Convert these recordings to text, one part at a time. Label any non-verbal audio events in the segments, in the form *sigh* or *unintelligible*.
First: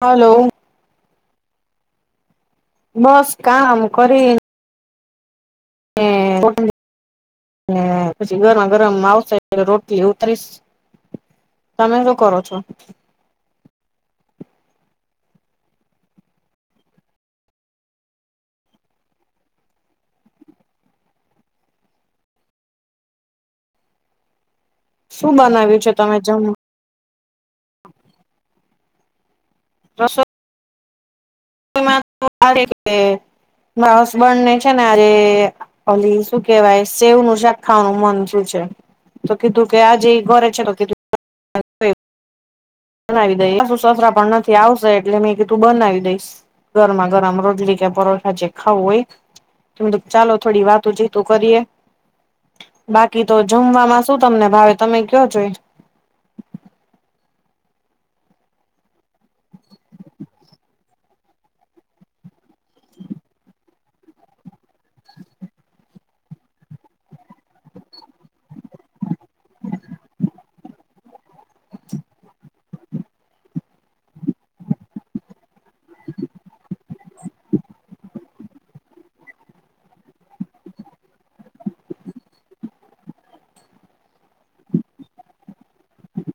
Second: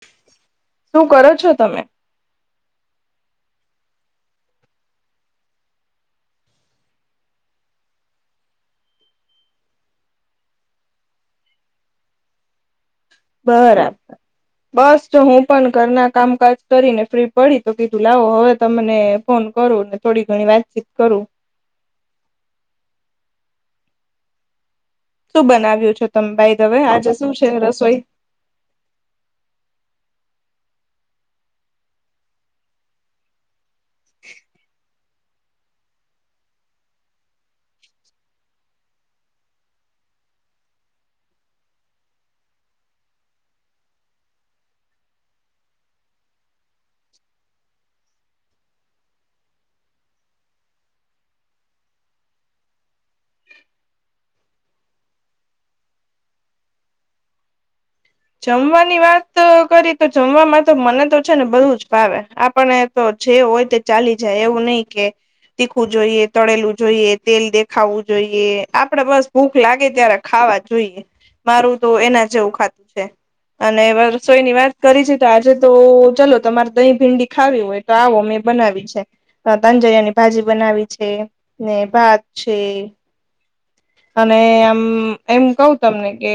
Hello. શું કરો છો તમે? બસ કામ કરી હ હ પછી ગરમ ગરમ આવશે રોટલી ઉતરીશ. તમે શું કરો છો? બરાબર બસ જો હું પણ ઘરના કામકાજ કરીને ફ્રી પડી તો કીધું લાવો હવે તમને ફોન કરુ ને થોડી ઘણી વાતચીત કરું શું બનાવ્યું છો તમે ભાઈ હવે આજે શું છે રસોઈ? રસો *unintelligible* મારા હસબન્ડ ને છે ને આજે ઓલી શું કેવાય સેવ નું શાક ખાવાનું મન શું છે તો કધું કે આજે ઘરે છે તો કિધું બનાવી દઈશશું સસરા પણ નથી આવશે એટલે મેં કીધું બનાવી દઈશ ગરમા ગરમ રોટલી કે પરોઠા જે ખાવુંય ત તો ચાલો થોડી વાતો જીતો કરીએ બાકી તો જમવાવામાં શું તમને ભાવે તમે કયો જોઈ જમવાની વાત કરી તો જમવાવામાં તો મને તો છે ને બધુ જ ભાવે પણ તો જે હોય તે ચાલી જાય એવું નહી કે તીખવું જોઈએ તળેલવું જોઈએ તેલ દેખાવવું જોઈએ આપડે બસ ભૂખ લાગે ત્યારે ખાવા જોઈએ મારું તો એના જેવું ખાત અને રસોઈ ની વાત કરી છે તો આજે તો ચલો તમારે દહી ભીંડી ખાવી હોય તો આવો મેં બનાવી છે તંજરિયાની ભાજી બનાવી છે ને ભાત છે અને આમ એમ કહ તમને કે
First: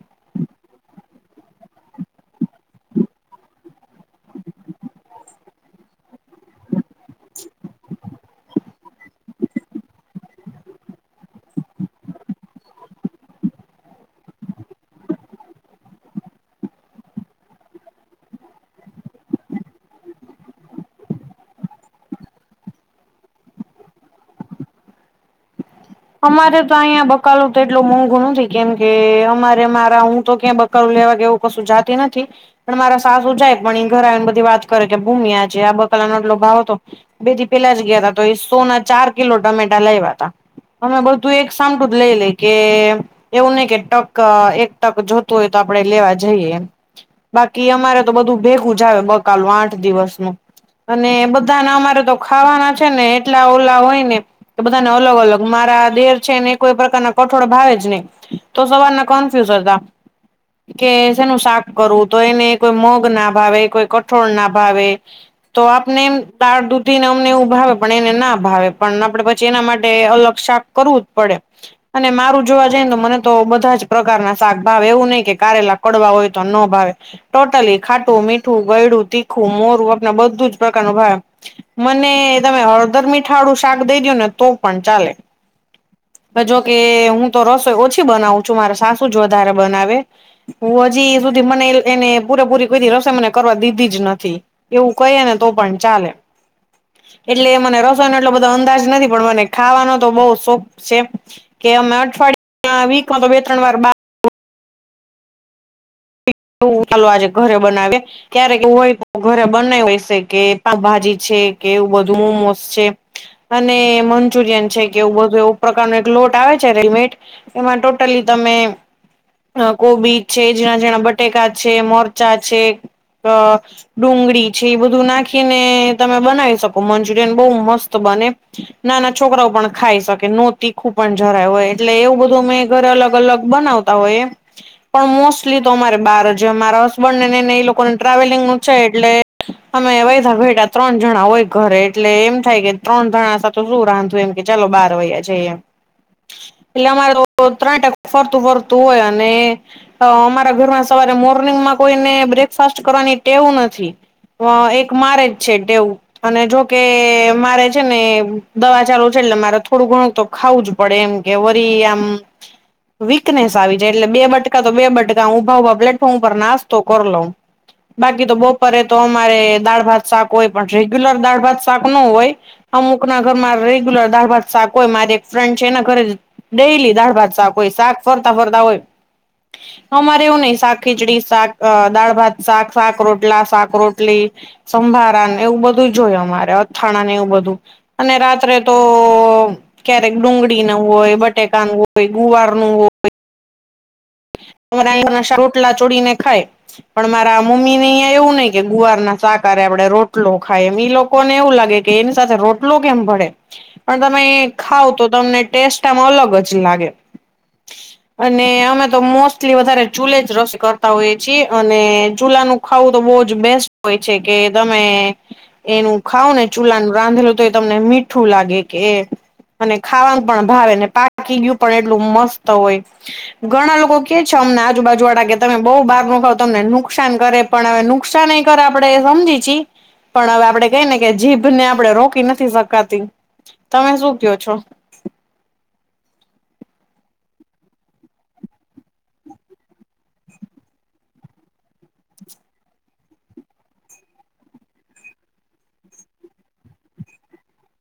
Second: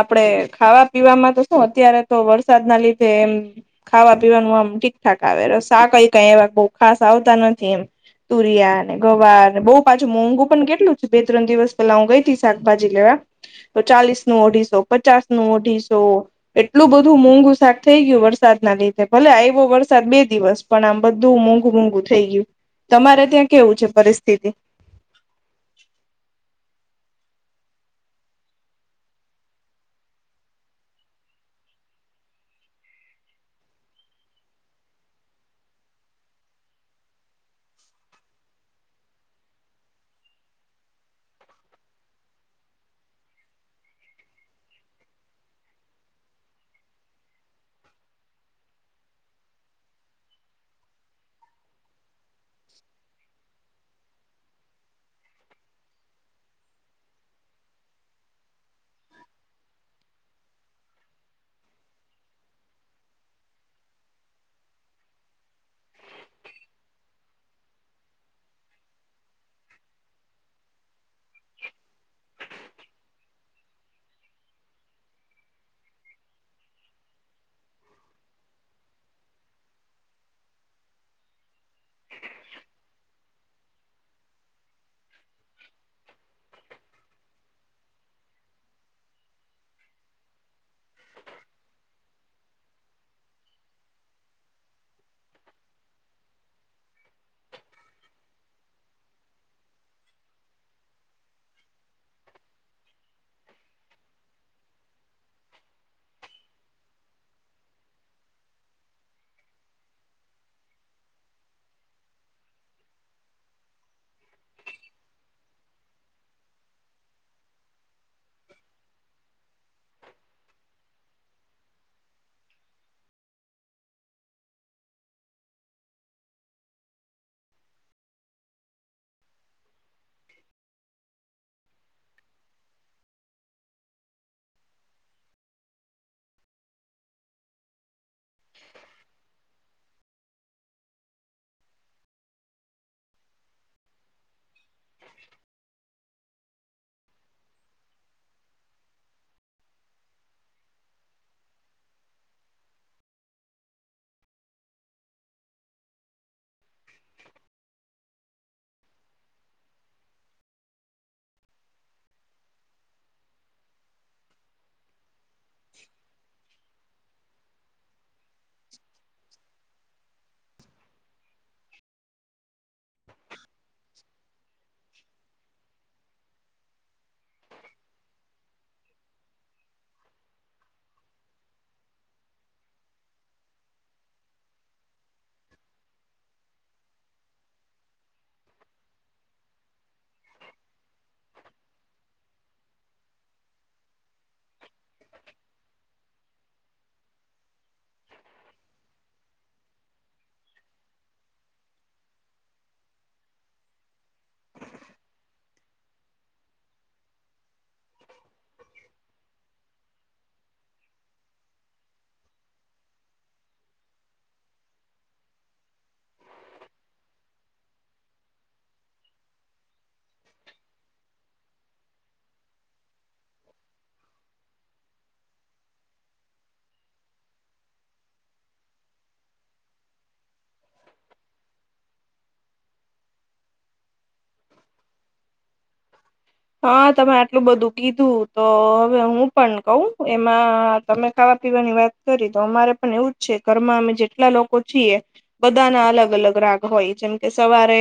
આપડે ખાવા પીવાવામાં તો શું અત્યારે તો વરસાદ ના લીધે એમ ખાવા પીવાનું આમ ઠીક ઠાક આવે સાા કઈ કઈ એવા બહ ખાસ આવતા નથી એમ તુરિયા ને ગવારને બહુ પાછું મોંઘુ પણ કેટલું છે બે ત્રણ દિવસ પેલા હું ગઈથી શાકભાજી લેવા તો ચાલીસ નું અઢીસો પચાસ નું અઢીસો એટલું બધું મોંઘુ શાક થઈ ગયું વરસાદના લીધે ભલે આવ્યો વરસાદ બે દિવસ પણ આમ બધું મોંઘુ મોંઘુ થઈ ગયું તમારે ત્યાં કેવું છે પરિસ્થિતિ અમારે તો અહીં બકાલું તો એટલું મોંઘું નથી કેમકે અમારે મારા હું તો ક્યાં કરું લેવા કે એવું કશું જાતી નથી પણ મારા સાસુ જાય પણ એ ઘરા આવીને બધી વાત કરે કે ભૂમ્યા છે આ બ કલાો આટલો ભાવ હતો બેથી પેલા જ ગયા તા તો એ સોના ચાર કિલો ટમેટા લેવા ત અમે બધું એક સાંભળું જ લઈ લે કે એવું નહી કે ટક એક ટક જોતું હોય તો આપડે લેવા જઈએ બાકી અમારે તો બધું ભેગું જ આવે બકાલ આઠ દિવસ ન અને બધાને અમારે તો ખાવાના છે ને એટલા ઓલા હોય ને કે બધાને અલગ અલગ મારા દેર છે ને કોઈ પ્રકારના કઠોળ ભાવે જ નહી તો સવારના કન્ફ્યુઝ હતા કે જેનું શાક કરવું તો એને કોઈ મગ ના ભાવે કોઈ કઠોળ ના ભાવે તો આપને એમ તાળ દૂધીને અમને એવું ભાવે પણ એને ના ભાવે પણ આપડે પછી એના માટે અલગ શાક કરવું જ પડે અને મારું જોવા જાય ને તો મને તો બધા જ પ્રકારના શાક ભાવે એવું નહી કે કારેલા કડવા હોય તો ન ભાવે ટોટલી ખાટું મીઠું ગયડું તીખું મોરું આપ બધું જ પ્રકારનું ભાવ મને તમે હળદર મીઠાળું શાક દઈ દું ને તો પણ ચાલે જોકે હું તો રસોઈ ઓછી બનાવું છું મારા સાસુ જ વધારે બનાવે હું હજી સુધી મને એને પૂરેપૂરી કોઈ રસોઈ મને કરવા દીધી જ નથી એવું કહીએ ને તો પણ ચાલે એટલે મને રસોઈનો એટલો બધો અંદાજ નથી પણ મને ખાવાનો બ શોખ છે કે અમે અઠવાડ વીકમાં તો બે ત્રણ વાર એવું ચાલો આજે ઘરે બનાવે ક્યારેક એવું હોય ઘરે બનાશે કે પાકભાજી છે કે એવું બધું મોમોસ છે અને મંચુરિયન છે કે એવું બધું એવું પ્રકારનો એક લોટ આવે છે રેડીમેટ એમાં ટોટલી તમે કોબી છે જેણા જેણા બટ ટેક છે મોરચા આ છે અ ડુંગળી છે એ બધું નાખીને તમે બનાવી શકો મંચુરિયન બહુ મસ્ત બને ના ના છોકરાઓ પણ ખાઈ શકે નો તીખું પણ જરાય હોય એટલે એવું બધું મેં ઘરે અલગ અલગ બનાવ હોય પણ મોસ્ટલી તો અરે બાર જે મારા હસબન્ડ ને નને ને એ લોકો ને ટ્રાવેલિંગ નું છે એટલે અમે વેધા ઘેટા ત્રણ જણા હોય ઘરે એટલે એમ થાય કે ત્રણ જણા તો શું રાંધું એમ કે ચાલો બાર વાૈયા જઈ એમ પેલા અમાર લોકો ત્રણ ટકા ફરતું ફરતું હોય અને અમારા ઘરમાં તમારે મોર્નિંગમાં કોઈને બ્રેકફાસ્ટ કરવાની ટેવ નથી. હ એક મારે જ છે ટેવ અને જોકે મારે છે ને દવા ચાલુ છે એટલે મારે થોડું ઘણું તો ખાવું જ પડે એમ કે વરી આમ વીકનેસ આવી જાય એટલે બે બટકા તો બે બટકા ઉભા ઊભા પ્લેટફોર્મ પર નાસ્તો કર લઉ બાકી તો બપોરે તો અમારે દાળ ભાત શાક હોય પણ રેગ્યુલર દાળ ભાત શાક નો હોય. અમુક ના ઘર મા રેગ્યુલર દાર ભાત શાક હોય મારી એક ફ્રેન્ડ છેને ઘરે ડેલી દાળ ભાત શાક હોય શાક ફરતા ફરતા હોય અમારે એવું નહીં શાક ખીચડી શાક દાળ ભાત શાક શાક રોટલા શાક રોટલી સંભારા એવું બધું જોયું અમારે અથાણાને એવું બધું અને રાત્રે તો ક્યારેક ડુંગળી નું હોય બટેકા નું હોય ગુવાર નું હોય અમાર આયકાશ રોટલા ચોડીને ખાય પણ મારા મમ્મી ને અહીંયા એવું નઈ કે ગુવાર ના શાક હારે આપડે રોટલો ખાય એમ ઈ લોકો લોકોને એવું લાગે કે એની સાથે રોટલો કેમ ભડે પણ તમે એ ખાવ તો તમને ટેસ્ટ આમ અલગ જ લાગે. અને અમે તો મોસ એટલી વધારે ચૂલે જ રસ કરતા હોઈએ છીએ અને ચૂલા નું ખાવું તો બહુ જ બેસ્ટ હોય છે કે તમે એનું ખાવ ને ચૂલાનું રાંધેલું તો એ તમને મીઠું લાગે કે એ અને ખાવાનું પણ ભાવે પાક કી ગયું પણ એટલું મસ્ત હોય ઘણા લોકો કે છે અમને આજુબાજુ વાળા કે તમે બહુ બહાર નુ ખાવ તમને નુકસાન કરે પણ હવે નુકસાનએ કરે આપડે સમજી હમજી છી પણ હવે આપડણે કઈ ને કે જીભને આપણે રોકી નથી શકાતી. તમે શું કયો છો? હા તમે આટલું બધું કીધું તો હવે હું પણ કઉ એમાં તમે ખાવા પીવાની વાત કરી તો અમારે પણ એવું જ છે ઘરમાં અમે જેટલા લોકો છીએ બધાના અલગ અલગ રાગ હોય જેમ કે સવારે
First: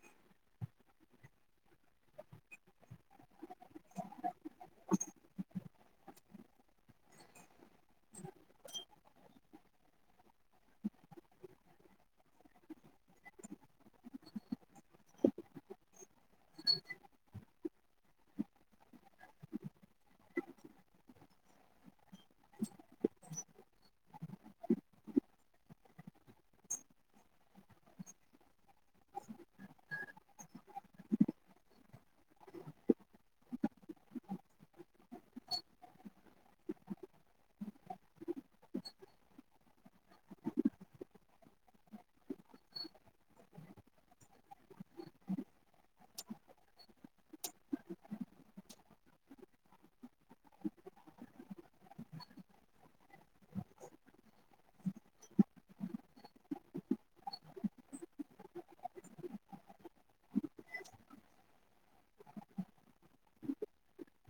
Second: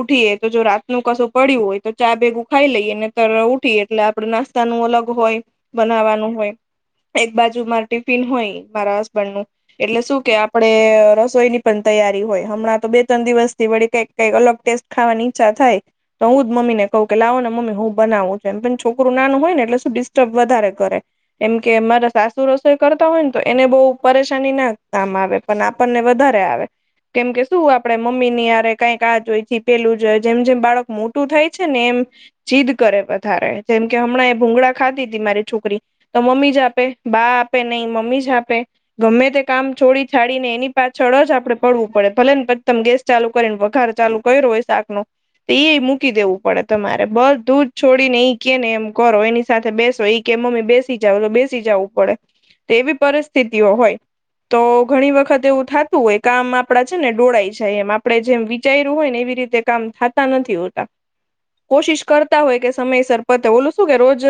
ઉઠીએ તો જો રાત નુ કશું પડ્યું હોય તો ચા ભેગું ખાઈ લઈએ ને તર ઉઠીએ એટલે આપડે નાસ્તા નું અલગ હોય બનાવવાનું હોય. એક બાજુ માર ટિફિન હોય મારા હસબન્ડ નું એટલે શું કે આપણે રસોઈ ની પણ તૈયારી હોય હમણાં તો બે ત્રણ દિવસ થી વળી કઈક કઈક અલગ ટેસ્ટ ખાવાની ઈચ્છા થાય તો હું જ મમ્મી ને કઉ કે લાવોને મમ્મી હું બનાવું તેમ પણ છોકરું નાનું હોય ને એટલે શું ડિસ્ટર્બ વધારે કરે. એમ કે અમારા સાસુ રસોઈ કરતા હોય ને તો એને બહુ પરેશાની ના આમ આવે. પણ આપણને વધારે આવે. કેમ કે શું આપડે મમ્મી ની હારે કઈક આ જોઈ પેલું જોય જેમ જેમ બાળક મોટું થાય છે ને એમ જીદ કરે વધારે જેમ કે હમણાં એ ભૂગળા ખાધી તી મારી છોકરી તો મમ્મી જ આપે બા આપે નહી મમ્મી જ આપે. ગમે તે કામ છોડી છાડી ને એની પાછળ જ આપડે પડવું પડે ભલે ને તમ ગેસ ચાલુ કરીને વઘાર ચાલુ કર્યો હોય શાક નો તો ઈ મૂકી દેવું પડે. તમારે બધું છોડી ને ઈ કે ને એમ કરો એની સાથે બેસો ઈ કે મમ્મી બેસી જાવ બેસી જાવું. પડે તેવી પરિસ્થિતિઓ હોય. તો ઘણી વખત એવું થાતું હોય કામ આપડા છે ને ઢોળાય જાય એમ આપડે જેમ વિચાર્યું હોય ને એવી રીતે કામ થાતાં નથી હોતા. કોશિશ કરતા હોય કે સમયસર પતે ઓલું શું કે રોજ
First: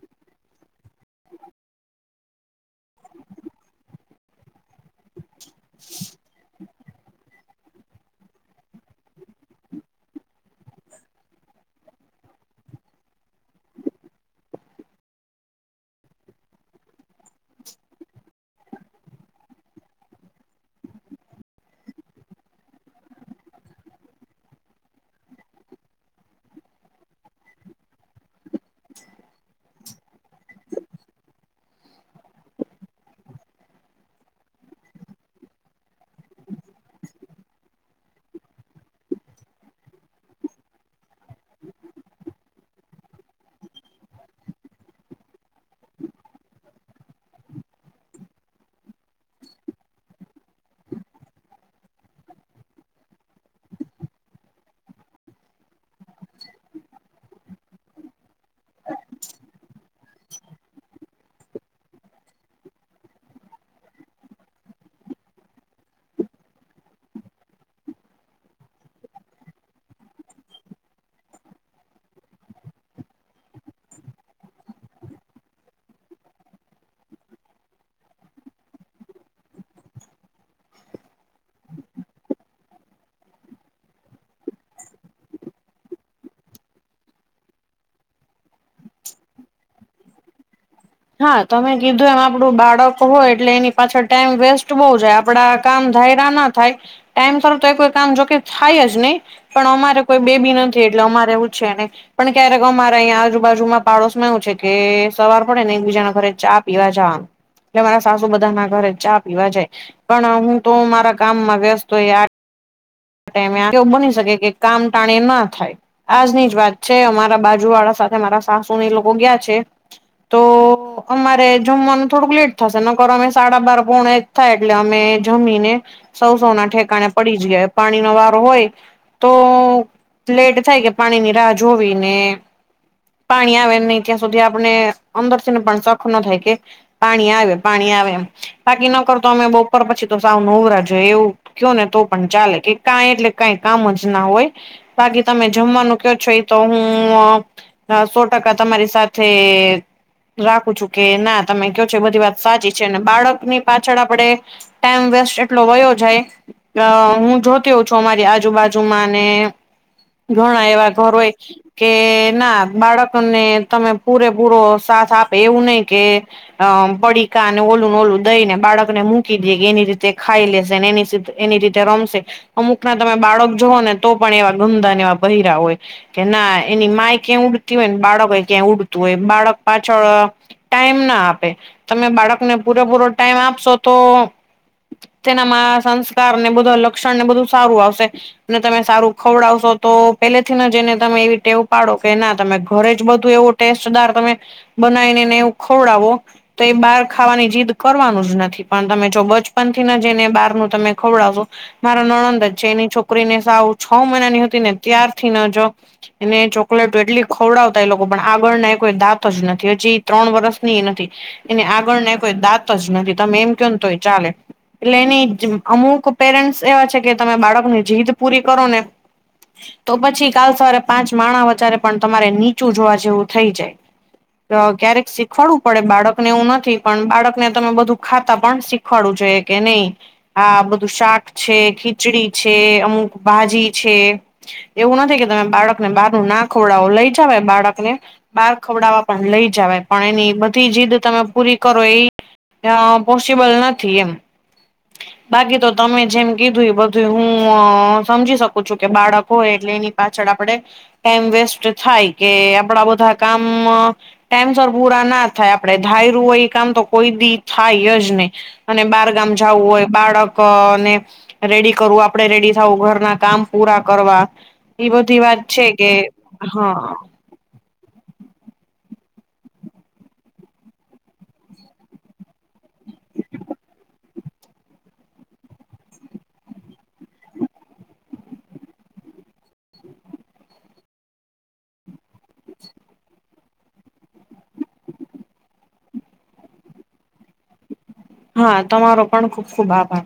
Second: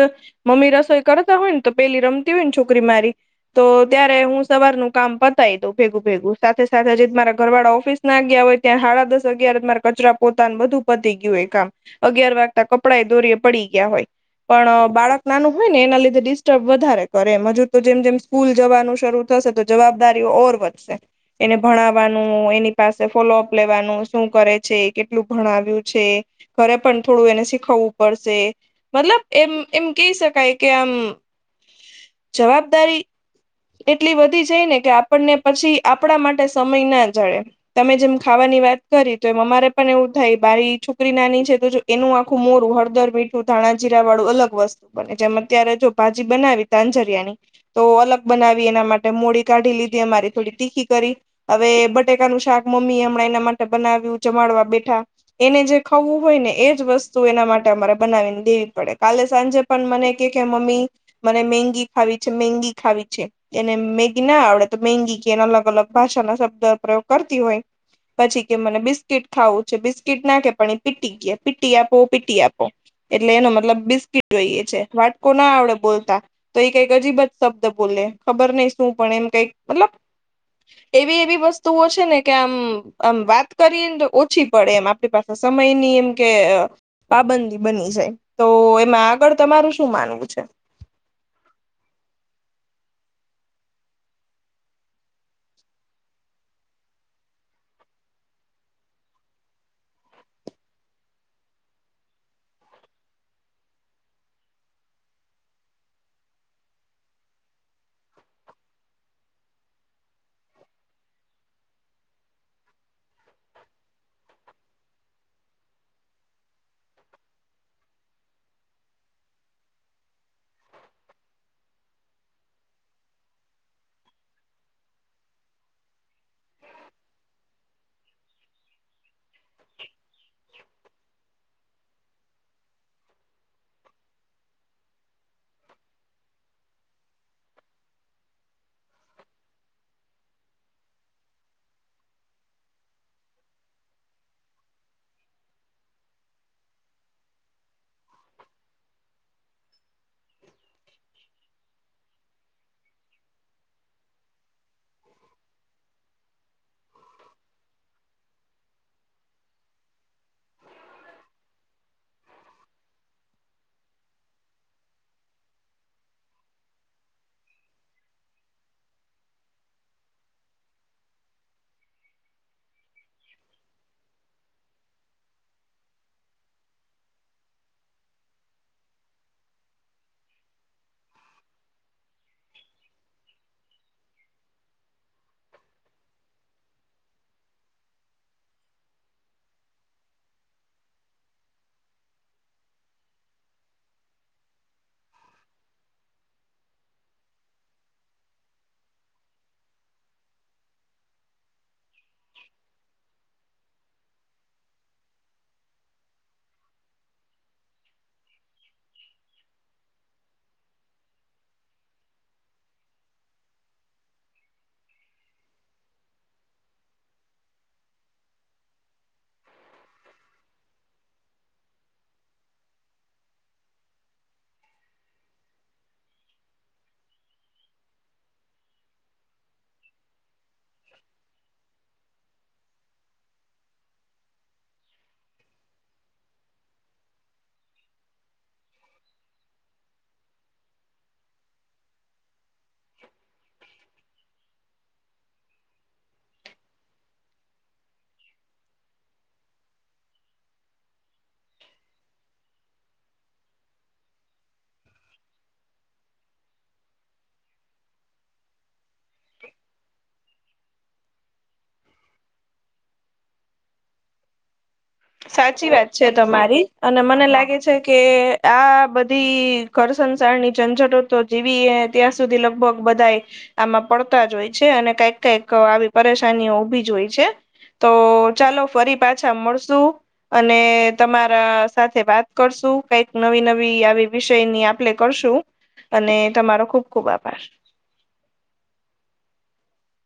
મમ્મી રસોઈ કરતા હોય ને તો પેલી રમતી હોય ને છોકરી મારી તો ત્યારે હું સવારનું કામ પતાય દઉં ભેગું ભેગું સાથે સાથે જે મારા ઘરવાળા ઓફિસ ના ગયા હોય ત્યાં સાડા દસ અગિયાર માર કચરા પોતા બધું પતી ગયું હોય કામ અગિયાર વાગતા કપડાં દોરીએ પડી ગયા હોય. પણ બાળક નાનું હોય ને એના લીધે ડિસ્ટર્બ વધારે કરે એમ હજુ તો જેમ જેમ સ્કૂલ જવાનું શરૂ થશે તો જવાબદારીઓ ઓર વધશે. એને ભણાવવાનું એની પાસે ફોલોઅપ લેવાનું શું કરે છે કેટલું ભણાવ્યું છે. ઘરે પણ થોડું એને શીખવવું પડશે. મતલબ એમ એમ કહી શકાય કે આમ જવાબદારી એટલી વધી જાય ને કે આપણને પછી આપણા માટે સમય ના જડે. તમે જેમ ખાવાની વાત કરી તો એ અમારે પણ એવું થાય મારી છોકરી નાની તો જો એનું આખું મોરું હળદર મીઠું ધાણા જીરા વાળું અલગ વસ્ત બને જેમ અત્યારે જો ભાજી બનાવી તાંજરિયાની તો અલગ બનાવી એના માટે મોડી કાઢી લીધી અમારી થોડી તીખી કરી. હવે બટેકાનું શાક મમ્મી એ હમણાં એના માટે બનાવ્યું જમાડવા બેઠા એને જે ખાવું હોય ને એજ વસ્તુ એના માટે અમારે બનાવીને દેવી પડે કાલે સાંજે પણ મને કે મમ્મી મને મેંગી ખાવી છે મેંગી ખાવી છે. એને મેગી ના આવડે તો મેંગી કે એને અલગ અલગ ભાષા ના શબ્દ પ્રયોગ કરતી હોય. પછી કે મને બિસ્કીટ ખાવું છે બિસ્કીટ ના કે પણ પીટી કે પીટી આપો પીટી આપો. એટલે એનો મતલબ બિસ્કીટ જોઈએ છે વાટકો ના આવડે બોલતા. તો એ કઈક અજીબત શબ્દ બોલે ખબર નહીં શું પણ એમ કઈક મતલબ એવી એવી વસ્તુઓ છે ને કે આમ આમ વાત કરીને તો ઓછી પડે એમ આપણી પાસે સમય ની એમકે. પાબંદ બની જાય તો એમાં આગળ તમારું શું માનવું છે? હા, તમે કીધું એમ આપડું બાળક હોય એટલે એની પાછળ ટાઈમ વેસ્ટ બહુ જાય. આપડા કામ ધાયરા ન થાય ટાઈમ તરફ તો કામ જોકે થાય જ નહી. પણ અમારે કોઈ બેબી નથી એટલે અમારે છે નય. પણ ક્યારેક અમારે અહીંયા આજુબાજુમાં પાડોશ માં એવું છે કે સવાર પડે ને એકબીજાના ઘરે ચા પીવા જા. એટલે મારા સાસુ બધા ના ઘરે ચા પીવા જાય પણ હું તો મારા કામ માં વ્યસ્ત હોય આ ટાઈમ એ એવું બની શકે કે કામ ટાણે ના થાય. આજની જ વાત છે અમારા બાજુ વાળા સાથે મારા સાસુ ને એ લોકો ગયા છે. તો અમારે જમવાનું થોડુંક લેટ થશે નકોર અમે સાડા બાર પોણે થાય એટલે અમે જમીને સૌ સૌ ના ઠેકાળે પડી જઈએ પાણીનો વારો હોય. તો લેટ થાય કે પાણી ની રાહ જોવી ને પાણી આવે નહી ત્યાં સુધી આપને અંદરથી પણ સક ન થાય કે. પાણી આવે પાણી આવે એમ. બાકી નકર તો અમે બપર પછી તો સાવ નવરા જોએ એવું કયો ને તો પણ ચાલે. કે કાઈ એટલે કઈ કામ જ ના હોય. બાકી તમે જમવાનું કયો છો એ તો હું. હ સો ટકા તમારી સાથે‌. રાખું છું કે ના તમે કયો છો એ બધી વાત સાચી છે અને બાળકની પાછળ આપડે ટાઈમ વેસ્ટ એટલો વયો જાય ત હું જોત તી હોવ છું અમારી આજુબાજુમાંને ઘણા એવા ઘર હોય. કે ના બાળકને તમે પૂરેપૂરો સાથ આપે એવું નય કે અ પડીકા અને ઓલું ને ઓલું દઈ ને બાળકને મૂકી દે કે એની રીતે ખાઈ લેશે એની સિથ એની રીતે રમશે અમુક ના તમે બાળક જોહો ને તો પણ એવા ગંદાને એવા ભહરા હોય કે ના એની માય ક્યાં ઉડતી હોય ને બાળક ક્યાં ઉડતું હોય બાળક પાછળ ટાઈમ ન આપે તમે બાળકને પૂરેપૂરો ટાઈમ આપશો તો તેનામાં સંસ્કાર ને બધા લક્ષણ ને બધું સારું આવશે ને તમે સારું ખવડાવશો તો પેલેથીને જ એને તમે એવી ટેવ પાડો કે ના તમે ઘરે જ બધું એવું ટેસ્ટદાર તમે બનાયી ને ને એવું ખવડાવો તો એ બહાર ખાવાની જીદ કરવાનું જ નથી પણ તમે જો બચપન થીને જને બહાર નું તમે ખવડાવશો મારો નણંદ જ છે એની છોકરીને સાવ છ મહિનાની હતી ને ત્યારથી ન જો એને ચોકલેટ એટલી ખવડાવતા એ લોકો પણ આગળના એ કોઈ દાંત જ નથી હજી ત્રણ વરષ નીયે નથી એને આગળને કોઈ દાંત જ નથી તમે એમ ક્યો તો એ ચાલે એટલે એની અમુક પેરેન્ટ્સ એવા છે કે તમે બાળકની જીદ પૂરી કરો ને તો પછી કાલ સવારે પાંચ માણાહ વચારે પણ તમારે નીચું જોવા જેવું થઈ જાય અ ક્યારેક શીખવાડવું પડે બાળકને એવું નથી પણ બાળકને તમે બધું ખાતા પણ શીખ ખાડું જોઈએ કે નય આ બધું શાક છે ખી ચીડી છે અમુક ભાજી છે એવું નથી કે તમે બાળકને બહાર ના ખવડાવો લઈ જવાય બાળકને બાર ખવડાવવા પણ લઈ જવાય પણ એની બધી જીદ તમે પૂરી કરો એ અ પોસિબલ નથી એમ બાકી તો તમે જેમ કીધું એ બધું હું અ સમજી શકું છું કે બાળક હોય એટલે એની પાછળ આપડે ટાઈમ વેસ્ટ થાય કે આપડા બધા કામ અ ટાઈમ સર પૂરા ના થાય આપડે ધાયરું એ કામ તો કોઈ દી થાય જ નય અને બારગામ જાવું હોય બાળક ક અને રેડી કરવું આપડે રેડી થાવું ઘરના કામ પૂરા કરવા એ બધી સાચી વાત કે છે તમારી હા અને મને લાગે છે કે આ બધી ઘર સંસારની ઝંઝટતો જીવીએ ત્યાં સુધી લગભગ બધાએ આમાં પડતા જ હોય છે અને કઈક કઈક આવી પરેશાનીઓ ઊભી જ હોય છે. તો ચાલો ફરી પાછા મળ *inaudible* અને તમારા સાથે વાત કરશું કઈક નવી નવી આવી વિષયની આપણે કરશું અને તમારો ખુબ ખુબ આભાર હા તમારો પણ ખુબ ખુબ આભાર